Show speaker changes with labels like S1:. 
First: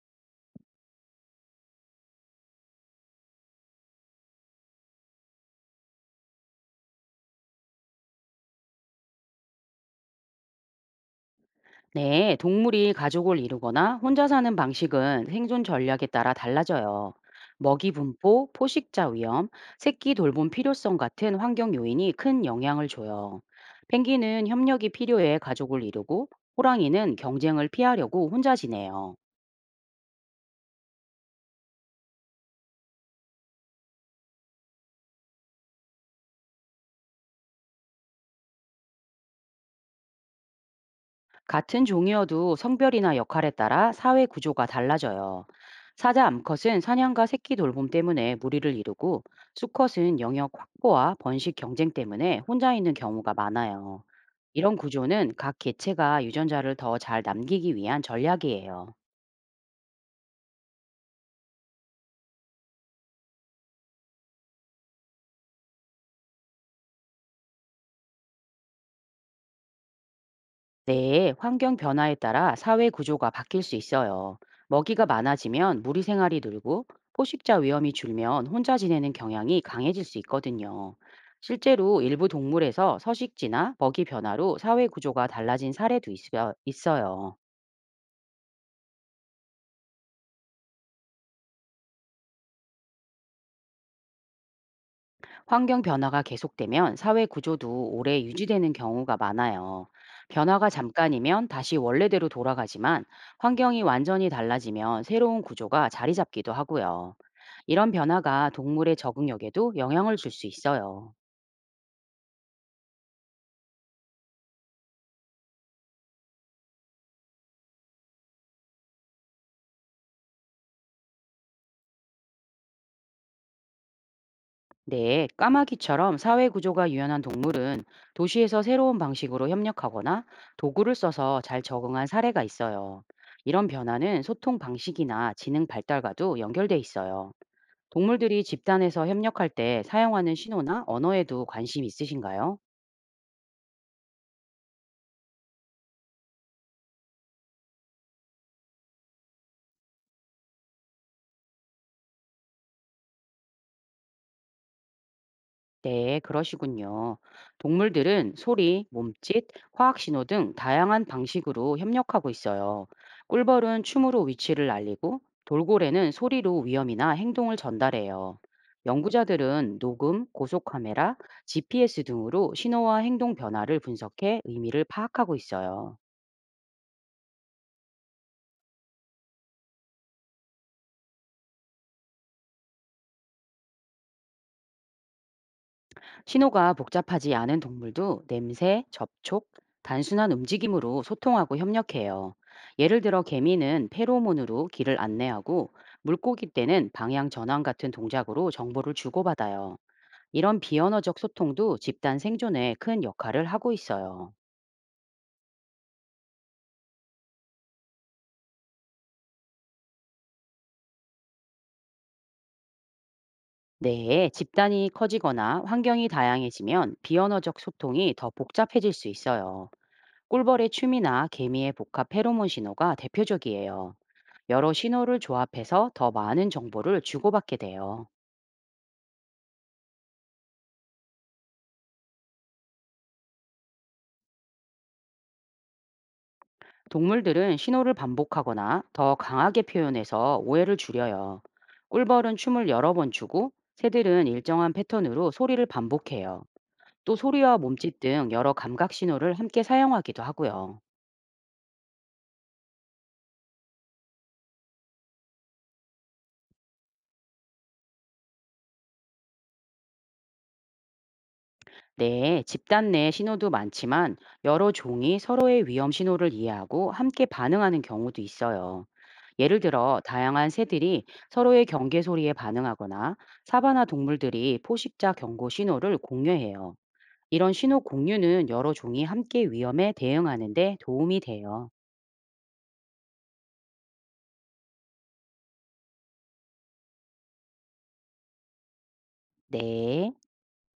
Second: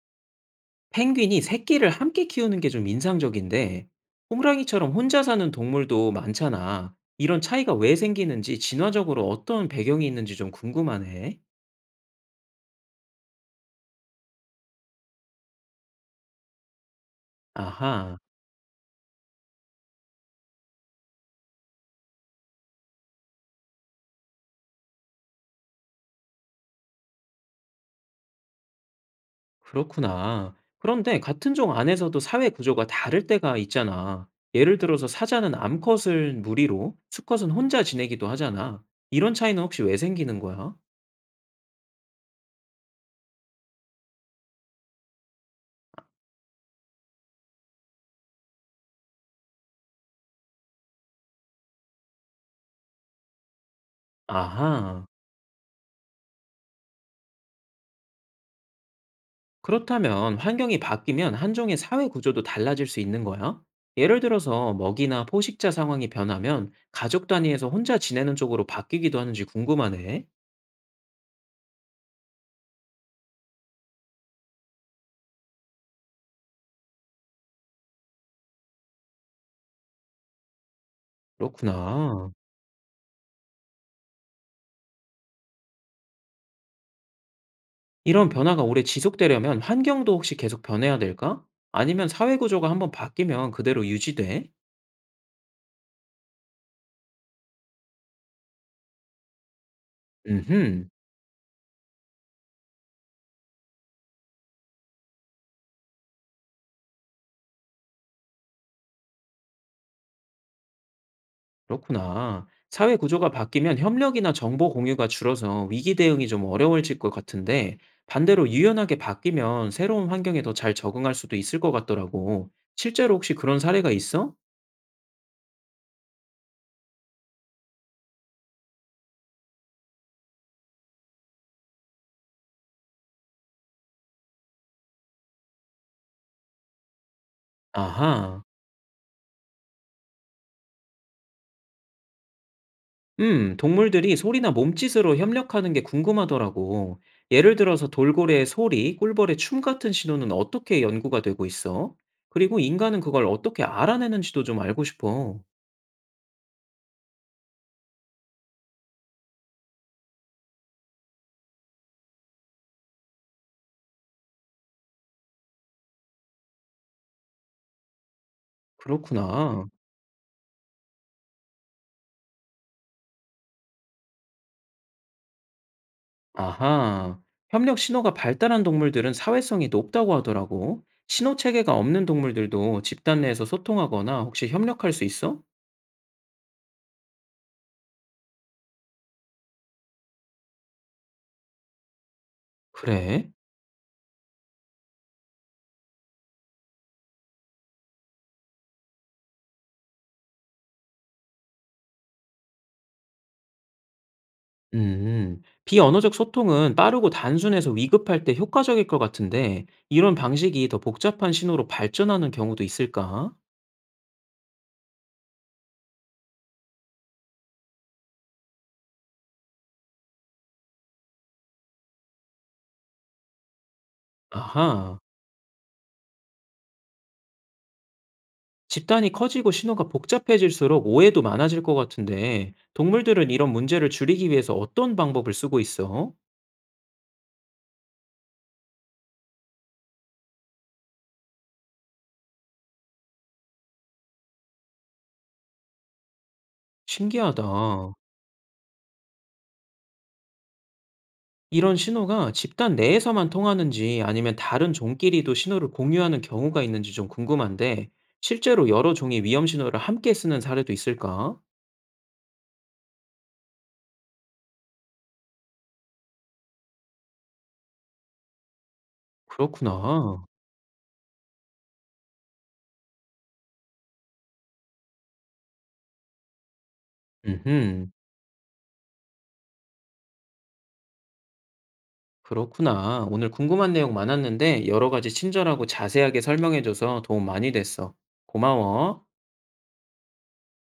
S1: 펭귄이 새끼를 함께 키우는 게 좀 인상적인데, 홍랑이처럼 혼자 사는 동물도 많잖아. 이런 차이가 왜 생기는지, 진화적으로 어떤 배경이 있는지 좀 궁금하네.
S2: 네, 동물이 가족을 이루거나 혼자 사는 방식은 생존 전략에 따라 달라져요. 먹이
S1: 아하,
S2: 분포, 포식자 위험, 새끼 돌봄 필요성 같은 환경 요인이 큰 영향을 줘요. 펭귄은 협력이 필요해 가족을 이루고, 호랑이는 경쟁을 피하려고 혼자 지내요.
S1: 그렇구나. 그런데 같은 종 안에서도 사회 구조가 다를 때가 있잖아. 예를 들어서 사자는 암컷을 무리로, 수컷은 혼자 지내기도 하잖아. 이런 차이는 혹시 왜 생기는 거야?
S2: 같은 종이어도 성별이나 역할에 따라 사회 구조가 달라져요. 사자 암컷은 사냥과 새끼 돌봄 때문에 무리를 이루고 수컷은 영역 확보와 번식 경쟁 때문에 혼자 있는 경우가 많아요. 이런
S1: 아하.
S2: 구조는 각 개체가 유전자를 더 잘 남기기 위한 전략이에요.
S1: 그렇다면 환경이 바뀌면 한종의 사회 구조도 달라질 수 있는 거야? 예를 들어서 먹이나 포식자 상황이 변하면 가족 단위에서 혼자 지내는 쪽으로 바뀌기도 하는지 궁금하네.
S2: 네, 환경 변화에 따라 사회 구조가 바뀔 수 있어요. 먹이가 많아지면 무리 생활이 늘고 포식자 위험이 줄면 혼자 지내는 경향이 강해질 수 있거든요. 실제로 일부
S1: 그렇구나.
S2: 동물에서 서식지나 먹이 변화로 사회 구조가 달라진 사례도 있어요.
S1: 이런 변화가 오래 지속되려면 환경도 혹시 계속 변해야 될까? 아니면 사회 구조가 한번 바뀌면 그대로 유지돼?
S2: 환경 변화가 계속되면 사회 구조도 오래 유지되는 경우가 많아요. 변화가
S1: 음흠.
S2: 잠깐이면 다시 원래대로 돌아가지만 환경이 완전히 달라지면 새로운 구조가 자리 잡기도 하고요. 이런 변화가 동물의 적응력에도 영향을 줄 수 있어요.
S1: 그렇구나. 사회 구조가 바뀌면 협력이나 정보 공유가 줄어서 위기 대응이 좀 어려워질 것 같은데, 반대로 유연하게 바뀌면 새로운 환경에 더 잘 적응할 수도 있을 것 같더라고. 실제로 혹시 그런 사례가 있어?
S2: 네, 까마귀처럼 사회 구조가 유연한 동물은 도시에서 새로운 방식으로 협력하거나 도구를 써서 잘 적응한 사례가 있어요. 이런 변화는 소통 방식이나 지능 발달과도 연결돼 있어요. 동물들이
S1: 아하.
S2: 집단에서 협력할 때 사용하는 신호나 언어에도 관심 있으신가요?
S1: 동물들이 소리나 몸짓으로 협력하는 게 궁금하더라고. 예를 들어서 돌고래의 소리, 꿀벌의 춤 같은 신호는 어떻게 연구가 되고 있어? 그리고 인간은 그걸 어떻게 알아내는지도 좀 알고 싶어.
S2: 네, 그러시군요. 동물들은 소리, 몸짓, 화학 신호 등 다양한 방식으로 협력하고 있어요. 꿀벌은 춤으로 위치를 알리고 돌고래는 소리로 위험이나 행동을 전달해요.
S1: 그렇구나.
S2: 연구자들은 녹음, 고속카메라, GPS 등으로 신호와 행동 변화를 분석해 의미를 파악하고 있어요.
S1: 아하, 협력 신호가 발달한 동물들은 사회성이 높다고 하더라고. 신호 체계가 없는 동물들도 집단 내에서 소통하거나 혹시 협력할 수 있어?
S2: 신호가 복잡하지 않은 동물도 냄새, 접촉, 단순한 움직임으로 소통하고 협력해요. 예를 들어
S1: 그래?
S2: 개미는 페로몬으로 길을 안내하고 물고기 때는 방향 전환 같은 동작으로 정보를 주고받아요. 이런 비언어적 소통도 집단 생존에 큰 역할을 하고 있어요.
S1: 비언어적 소통은 빠르고 단순해서 위급할 때 효과적일 것 같은데, 이런 방식이 더 복잡한 신호로 발전하는 경우도 있을까?
S2: 네, 집단이 커지거나 환경이 다양해지면 비언어적 소통이 더 복잡해질 수 있어요. 꿀벌의 춤이나 개미의 복합 페로몬 신호가 대표적이에요. 여러
S1: 아하,
S2: 신호를 조합해서 더 많은 정보를 주고받게 돼요.
S1: 집단이 커지고 신호가 복잡해질수록 오해도 많아질 것 같은데, 동물들은 이런 문제를 줄이기 위해서 어떤 방법을 쓰고 있어?
S2: 동물들은 신호를 반복하거나 더 강하게 표현해서 오해를 줄여요. 꿀벌은 춤을 여러 번 추고 새들은 일정한 패턴으로 소리를 반복해요. 또
S1: 신기하다.
S2: 소리와 몸짓 등 여러 감각 신호를 함께 사용하기도 하고요.
S1: 이런 신호가 집단 내에서만 통하는지 아니면 다른 종끼리도 신호를 공유하는 경우가 있는지 좀 궁금한데, 실제로 여러 종이 위험 신호를 함께 쓰는 사례도 있을까?
S2: 네, 집단 내 신호도 많지만 여러 종이 서로의 위험 신호를 이해하고 함께 반응하는 경우도 있어요. 예를 들어
S1: 그렇구나.
S2: 다양한 새들이 서로의 경계 소리에 반응하거나 사바나 동물들이 포식자 경고 신호를 공유해요. 이런 신호
S1: 음흠.
S2: 공유는 여러 종이 함께 위험에 대응하는 데 도움이 돼요.
S1: 그렇구나. 오늘 궁금한 내용 많았는데, 여러 가지 친절하고 자세하게 설명해줘서 도움 많이 됐어. 고마워.
S2: 네.